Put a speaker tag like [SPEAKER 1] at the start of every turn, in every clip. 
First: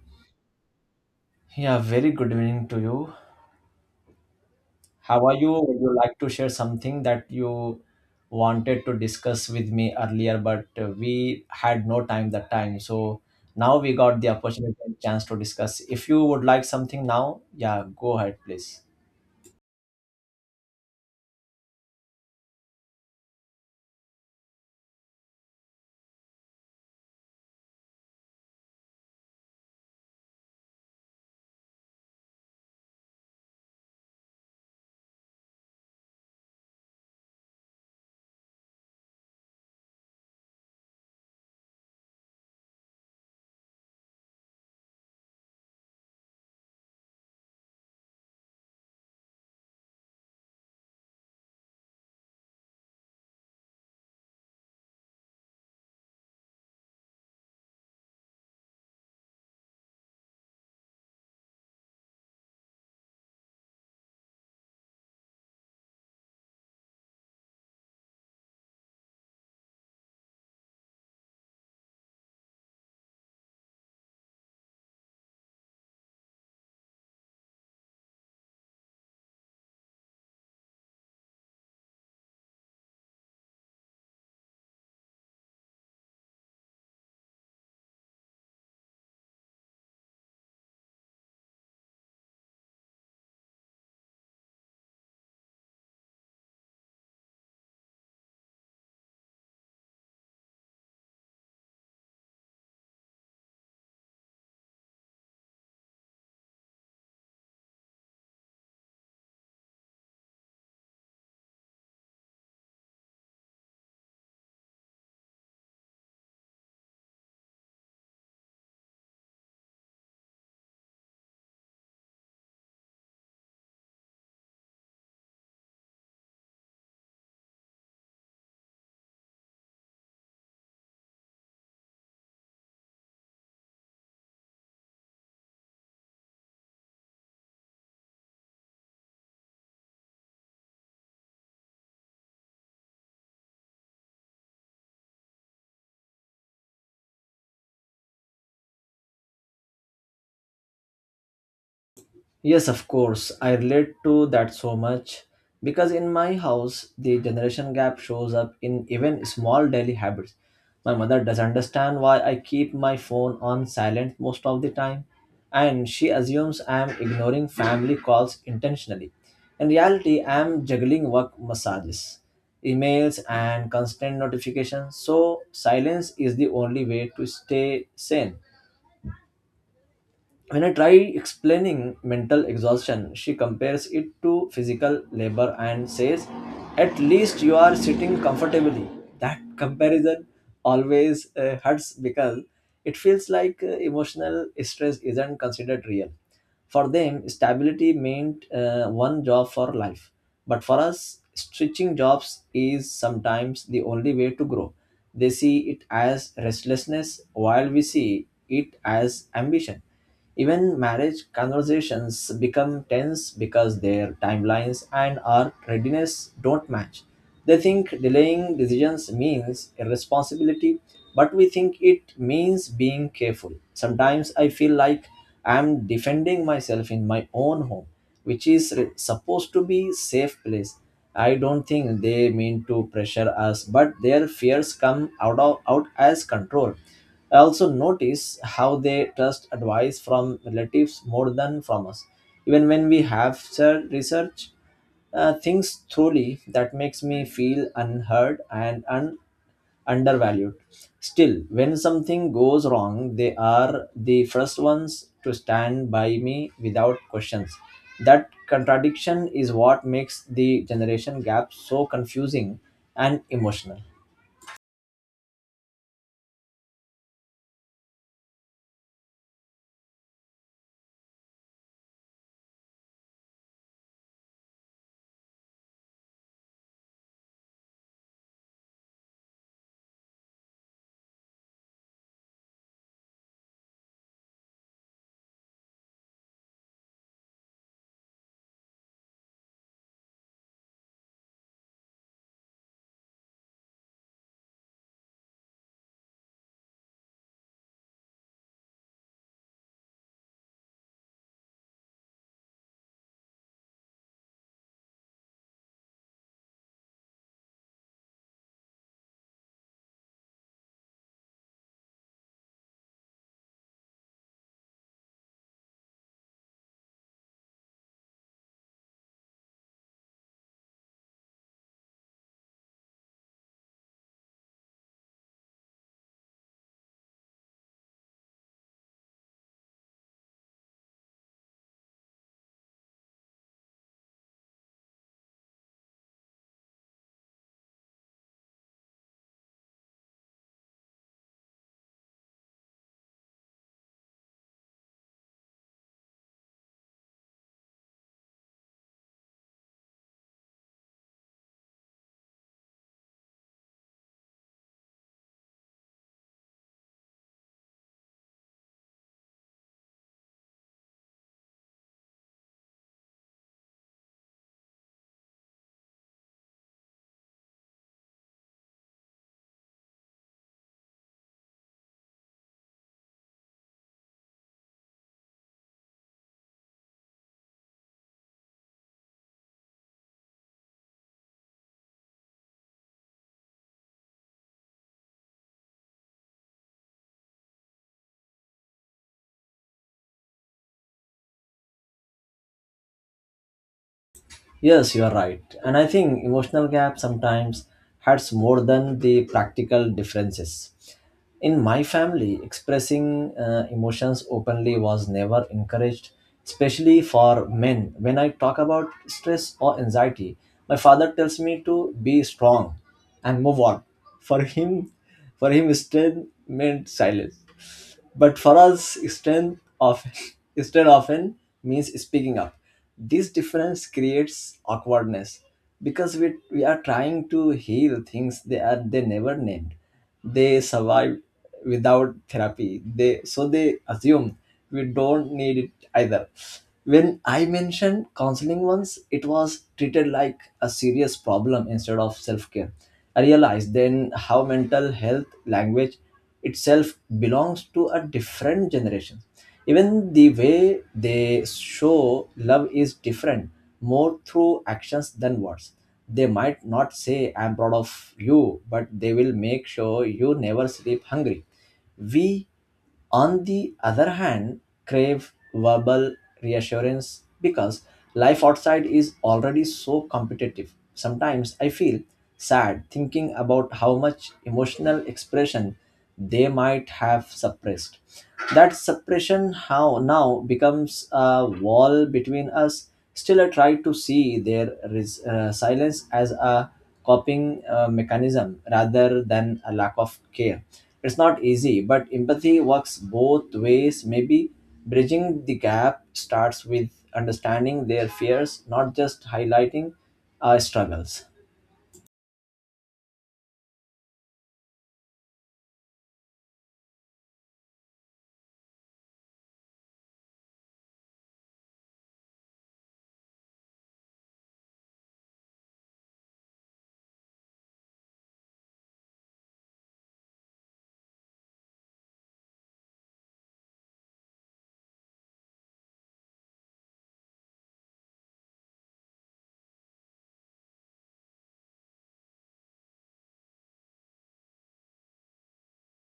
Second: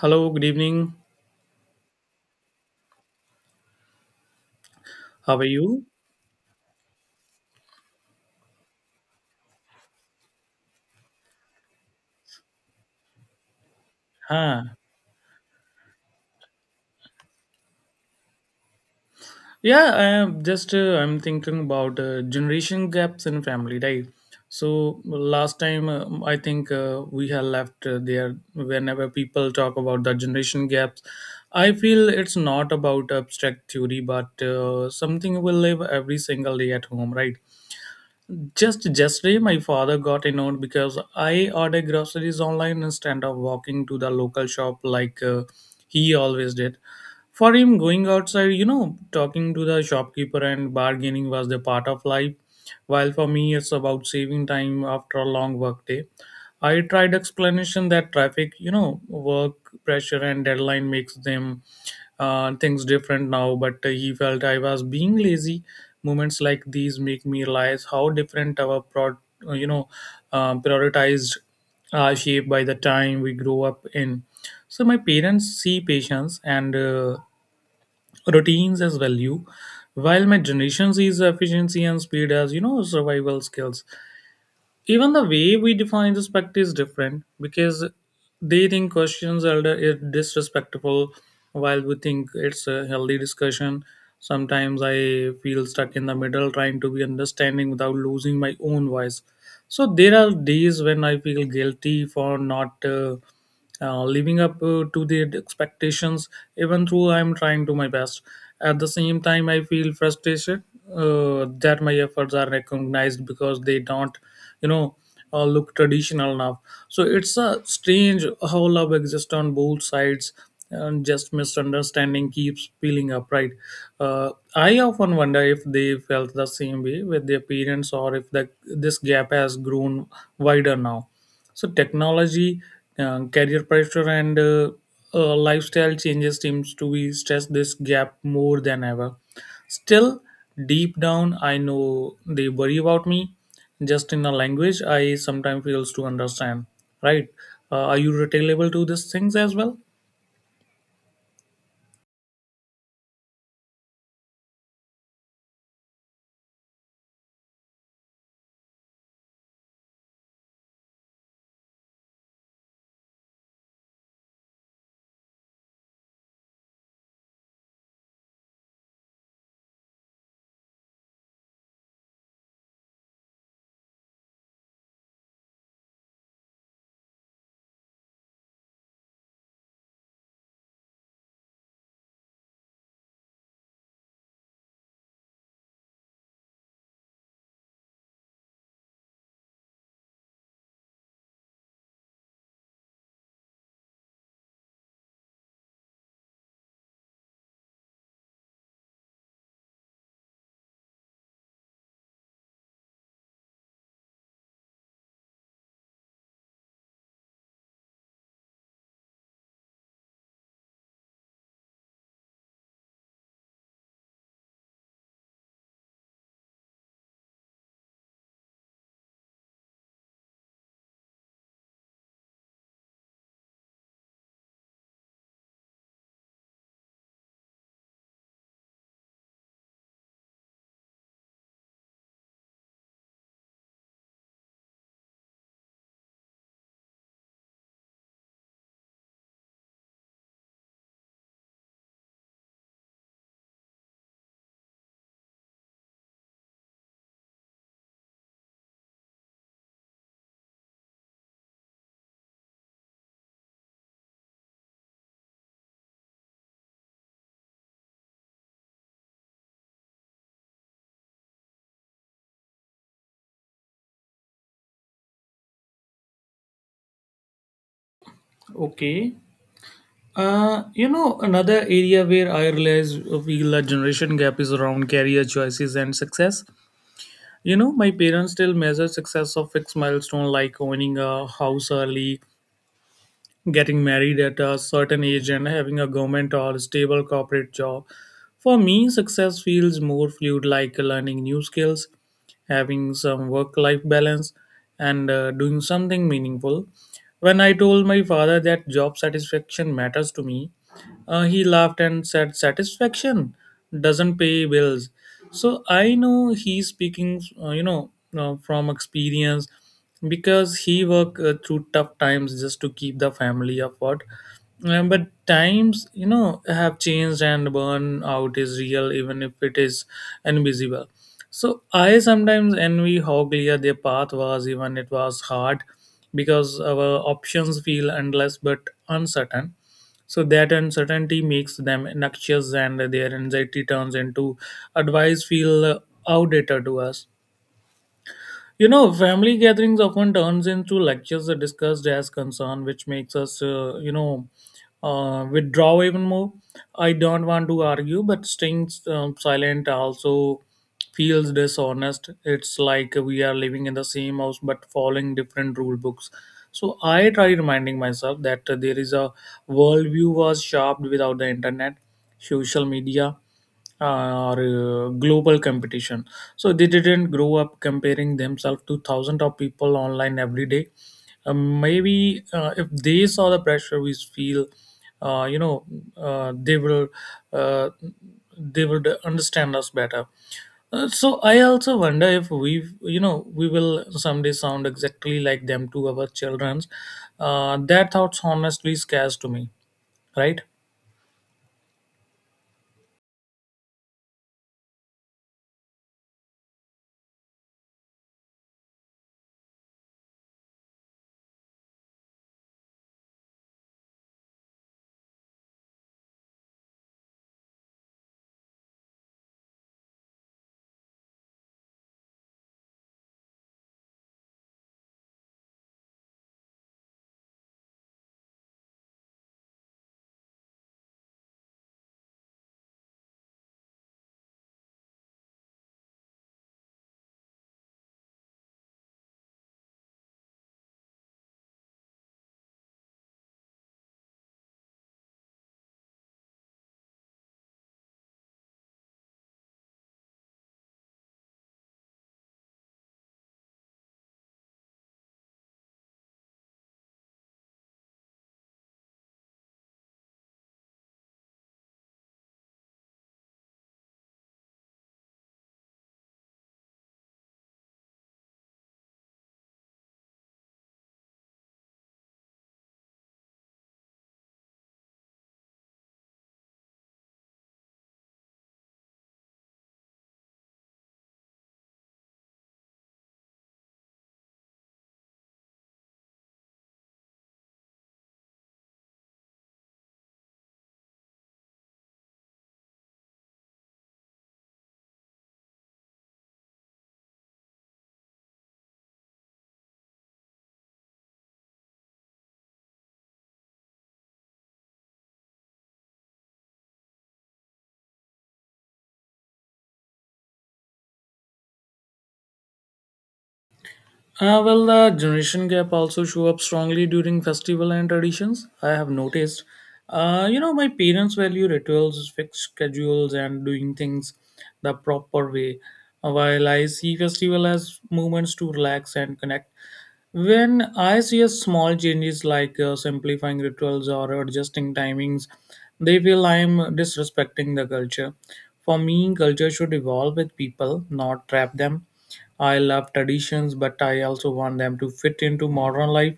[SPEAKER 1] Hello, good evening.
[SPEAKER 2] Yeah, very good evening to you. How are
[SPEAKER 1] How are
[SPEAKER 2] you? Would
[SPEAKER 1] you?
[SPEAKER 2] you like to share something that you wanted to discuss with me earlier, but we had no time that time. So now we got the
[SPEAKER 1] Huh.
[SPEAKER 2] opportunity and chance to discuss. If you would like something now, yeah, go ahead, please.
[SPEAKER 1] Yeah, I am just I'm thinking about generation gaps in family, right? So last time I think we have left there whenever people talk about the generation gaps. I feel it's not about abstract theory, but something we live every single day at home, right? Just yesterday, my father got annoyed because I order groceries online instead of walking to the local shop like he always did. For him, going outside, talking to the shopkeeper and bargaining was the part of life, while for me it's about saving time after a long work day. I tried explanation that traffic, work pressure and deadline makes them things different now, but he felt I was being lazy. Moments like these make me realize how different our uh, you know prioritized are shaped by the time we grow up in. So my parents see patience and routines as value, while my generation sees efficiency and speed as, you know, survival skills. Even the way we define respect is different because they think questions elder is disrespectful, while we think it's a healthy discussion. Sometimes I feel stuck in the middle trying to be understanding without losing my own voice. So there are days when I feel guilty for not living up to their expectations, even though I'm trying to my best. At the same time, I feel frustrated that my efforts are recognized because they don't, you know look traditional enough. So it's a strange how love exists on both sides, and just misunderstanding keeps peeling up, right? I often wonder if they felt the same way with their parents, or if this gap has grown wider now. So technology, career pressure, and lifestyle changes seems to be stress this gap more than ever. Still, deep down, I know they worry about me. Just in a language, I sometimes fails to understand. Right? Are you retailable to these things as well?
[SPEAKER 2] Yes, of course. I relate to that so much because in my house, the generation gap shows up in even small daily habits. My mother does understand why I keep my phone on silent most of the time, and she assumes I am ignoring family calls intentionally. In reality, I am juggling work massages, emails, and constant notifications, so silence is the only way to stay sane when I try explaining mental exhaustion, she compares it to physical labor and says, at least you are sitting comfortably. That comparison always hurts because it feels like emotional stress isn't considered real. For them, stability meant one job for life. But for us, switching jobs is sometimes the only way to grow. They see it as restlessness while we see it as ambition, even marriage conversations become tense because their timelines and our readiness don't match. They think delaying decisions means irresponsibility, but we think it means being careful. Sometimes I feel like I'm defending myself in my own home, which is supposed to be safe place. I don't think they mean to pressure us, but their fears come out of out as control. I also notice how they trust advice from relatives more than from us. Even when we have research things thoroughly, that makes me feel unheard and undervalued. Still, when something goes wrong, they are the first ones to stand by me without questions. That contradiction is what makes the generation gap so confusing and emotional.
[SPEAKER 1] Okay. You know, another area where I realize we feel a generation gap is around career choices and success. You know, my parents still measure success of fixed milestone like owning a house early, getting married at a certain age, and having a government or stable corporate job. For me, success feels more fluid, like learning new skills, having some work life balance, and doing something meaningful. When I told my father that job satisfaction matters to me, he laughed and said, "Satisfaction doesn't pay bills." So I know he's speaking, from experience because he worked through tough times just to keep the family afloat. But times, you know, have changed, and burnout is real, even if it is invisible. So I sometimes envy how clear their path was, even it was hard, because our options feel endless but uncertain. So that uncertainty makes them noxious, and their anxiety turns into advice feel outdated to us. You know, family gatherings often turns into lectures that discussed as concern, which makes us, withdraw even more. I don't want to argue, but staying silent also feels dishonest. It's like we are living in the same house but following different rule books. So I try reminding myself that there is a worldview was shaped without the internet, social media, or global competition. So they didn't grow up comparing themselves to thousands of people online every day. Maybe if they saw the pressure we feel, uh, you know, uh, they will uh, they would understand us better. So I also wonder if we, you know, we will someday sound exactly like them to our childrens. That thoughts honestly scares to me, right?
[SPEAKER 2] Yes, you are right. And I think emotional gap sometimes hurts more than the practical differences. In my family, expressing emotions openly was never encouraged, especially for men. When I talk about stress or anxiety, my father tells me to be strong and move on. For him, for him, strength meant silence. But for us, strength often strength often means speaking up. This difference creates awkwardness because we are trying to heal things they never named. They survive without therapy. They so they assume we don't need it either. When I mentioned counseling once, it was treated like a serious problem instead of self care. I realized then how mental health language itself belongs to a different generation. Even the way they show love is different, more through actions than words. They might not say, I'm proud of you, but they will make sure you never sleep hungry. We, on the other hand, crave verbal reassurance because life outside is already so competitive. Sometimes I feel sad thinking about how much emotional expression they might have suppressed. That suppression how now becomes a wall between us. Still, I try to see their silence as a coping mechanism rather than a lack of care. It's not easy, but empathy works both ways. Maybe bridging the gap starts with understanding their fears, not just highlighting our struggles.
[SPEAKER 1] Well, the generation gap also show up strongly during festival and traditions, I have noticed. You know, my parents value rituals, fixed schedules, and doing things the proper way, while I see festival as moments to relax and connect. When I see a small changes like simplifying rituals or adjusting timings, they feel I'm disrespecting the culture. For me, culture should evolve with people, not trap them. I love traditions, but I also want them to fit into modern life.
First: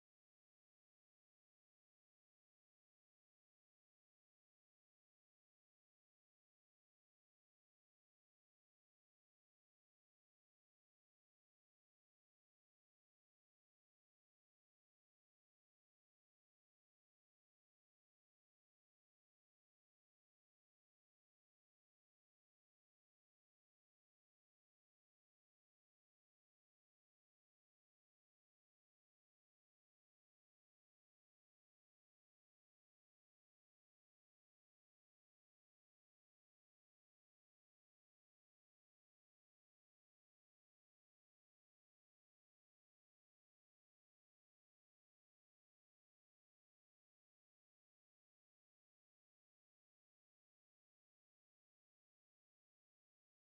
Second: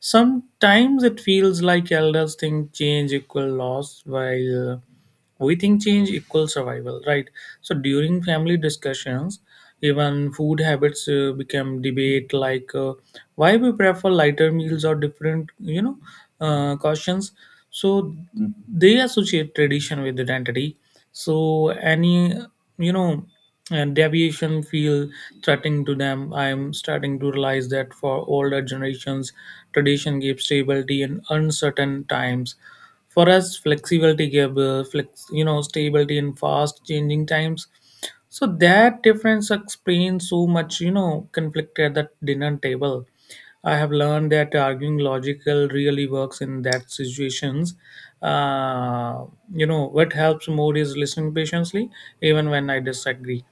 [SPEAKER 1] Sometimes it feels like elders think change equal loss, while we think change equals survival, right? So during family discussions, even food habits become debate, like, why we prefer lighter meals or different, cautions. So they associate tradition with identity. So any, you know, and deviation feel threatening to them. I'm starting to realize that for older generations, tradition gave stability in uncertain times. For us, flexibility gave you know, stability in fast changing times. So that difference explains so much, you know, conflict at the dinner table. I have learned that arguing logical really works in that situations. Uh, you know what helps more is listening patiently, even when I disagree.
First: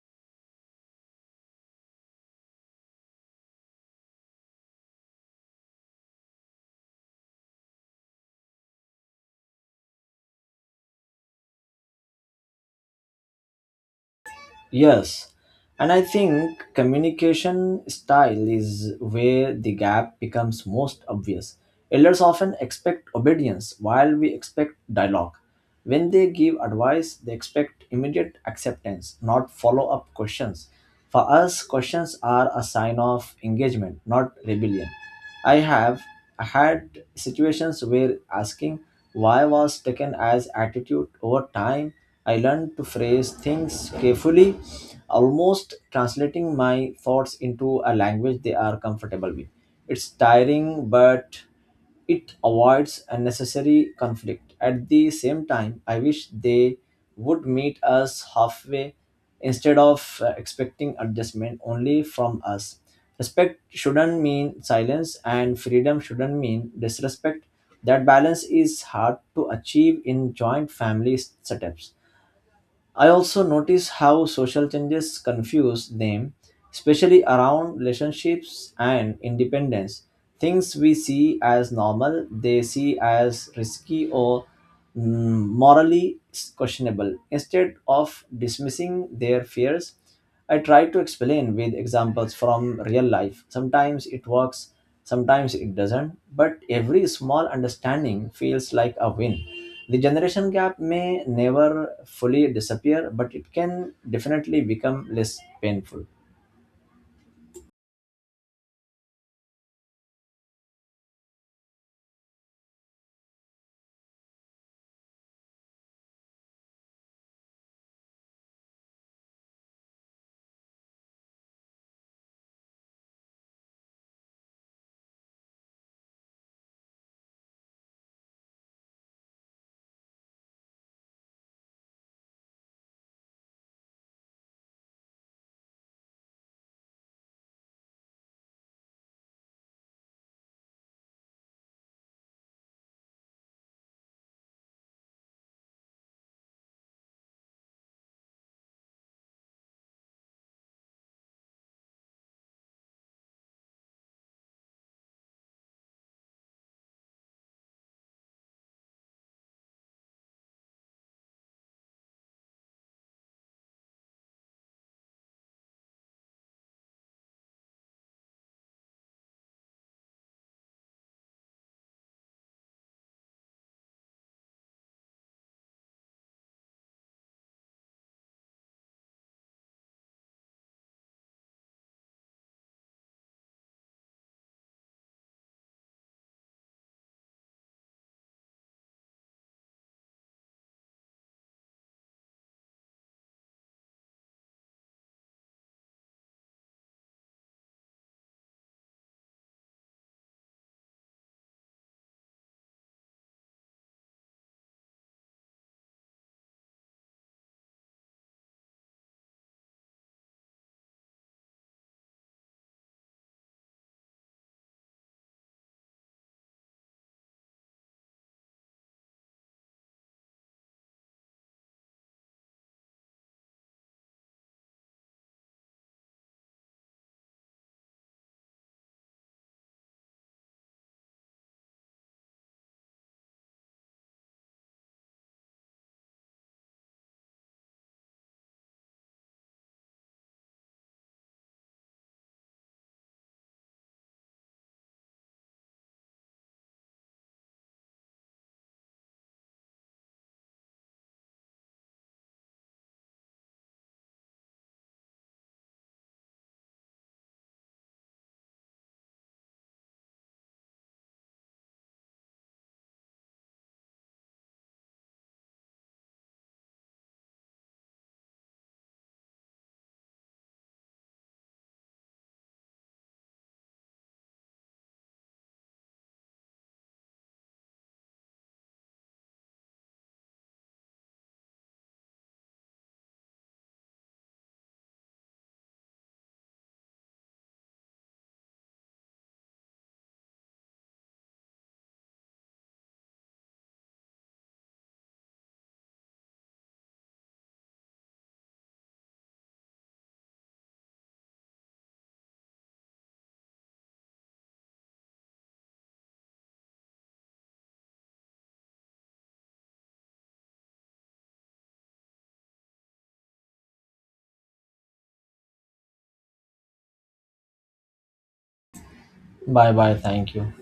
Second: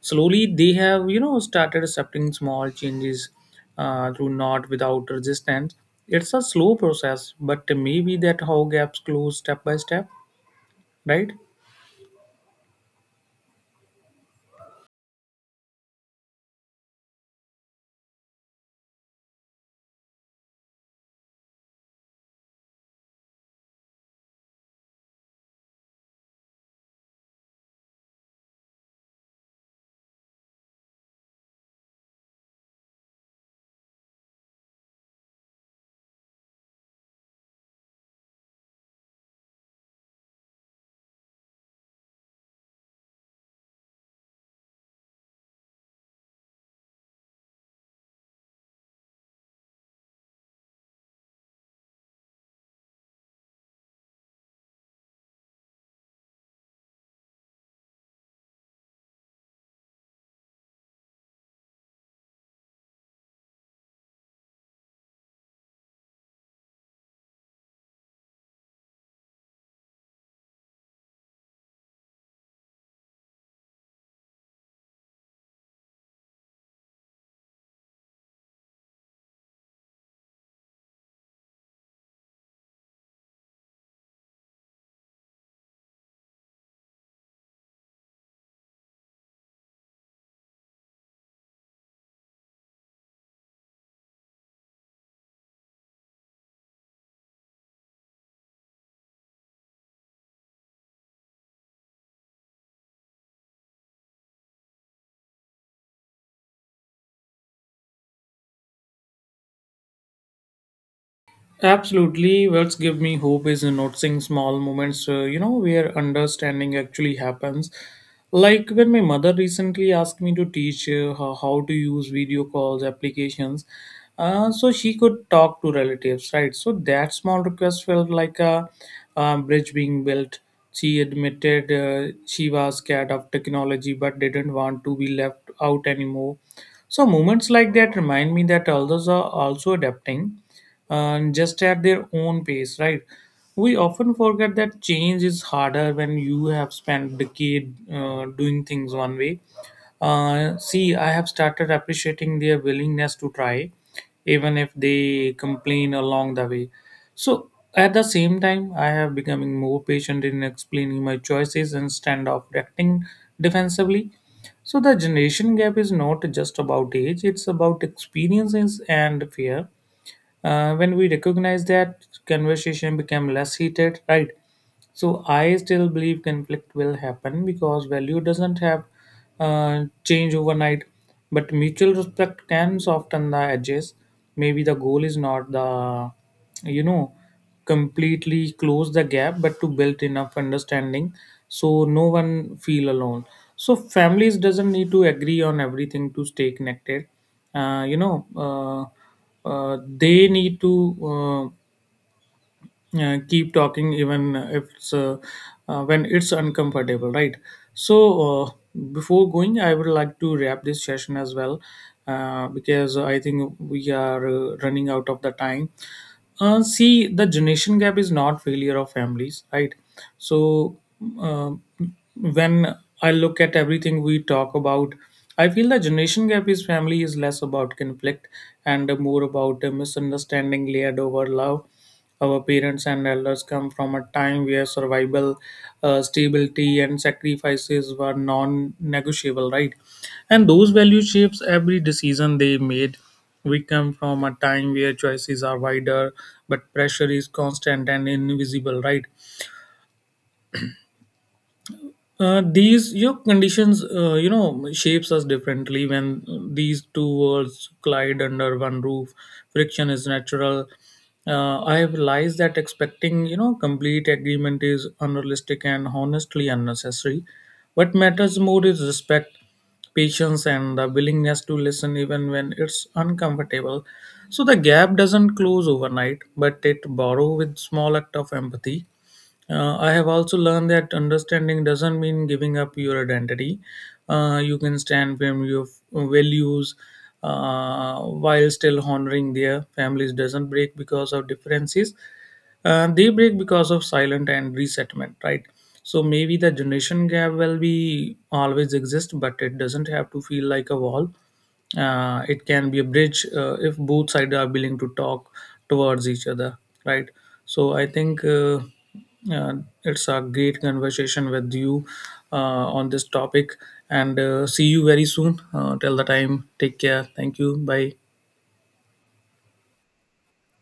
[SPEAKER 1] Slowly, they have, you know, started accepting small changes, through not without resistance. It's a slow process, but maybe that how gaps close step by step, right?
[SPEAKER 2] Yes, and I think communication style is where the gap becomes most obvious. Elders often expect obedience while we expect dialogue. When they give advice, they expect immediate acceptance, not follow up questions. For us, questions are a sign of engagement, not rebellion. I have had situations where asking why was taken as attitude over time. I learned to phrase things carefully, almost translating my thoughts into a language they are comfortable with. It's tiring, but it avoids unnecessary conflict. At the same time, I wish they would meet us halfway instead of expecting adjustment only from us. Respect shouldn't mean silence, and freedom shouldn't mean disrespect. That balance is hard to achieve in joint family setups. I also notice how social changes confuse them, especially around relationships and independence. Things we see as normal, they see as risky or morally questionable. Instead of dismissing their fears, I try to explain with examples from real life. Sometimes it works, sometimes it doesn't, but every small understanding feels like a win. The generation gap may never fully disappear, but it can definitely become less painful.
[SPEAKER 1] Absolutely. What's give me hope is noticing small moments, you know, where understanding actually happens. Like when my mother recently asked me to teach her how to use video calls applications, so she could talk to relatives, right? So that small request felt like a, bridge being built. She admitted she was scared of technology but didn't want to be left out anymore. So moments like that remind me that others are also adapting, just at their own pace, right? We often forget that change is harder when you have spent decade doing things one way. See, I have started appreciating their willingness to try, even if they complain along the way. So at the same time, I have becoming more patient in explaining my choices instead of acting defensively. So the generation gap is not just about age, it's about experiences and fear. When we recognize that, conversation become less heated, right? So I still believe conflict will happen because value doesn't have change overnight, but mutual respect can soften the edges. Maybe the goal is not the, you know, completely close the gap, but to build enough understanding so no one feel alone. So families doesn't need to agree on everything to stay connected. uh, you know uh, they need to uh, keep talking even if it's when it's uncomfortable, right? So uh, before going, I would like to wrap this session as well, because I think we are running out of the time. See, the generation gap is not failure of families, right? So uh, when I look at everything we talk about, I feel the generation gap is family is less about conflict and more about a misunderstanding layered over love. Our parents and elders come from a time where survival, stability, and sacrifices were non-negotiable, right? And those value shapes every decision they made. We come from a time where choices are wider, but pressure is constant and invisible, right? These, you know, conditions, you know, shapes us differently. When these two worlds collide under one roof, friction is natural. I have realized that expecting, you know, complete agreement is unrealistic and honestly unnecessary. What matters more is respect, patience, and the willingness to listen even when it's uncomfortable. So the gap doesn't close overnight, but it borrow with small act of empathy. I have also learned that understanding doesn't mean giving up your identity. You can stand firm your values while still honoring their families. Doesn't break because of differences. They break because of silent and resettlement, right? So maybe the generation gap will be always exist, but it doesn't have to feel like a wall. It can be a bridge if both sides are willing to talk towards each other, right? So I think. Uh, it's a great conversation with you on this topic, and see you very soon. Till the time, take care. Thank you. Bye.
[SPEAKER 2] Bye bye, thank you.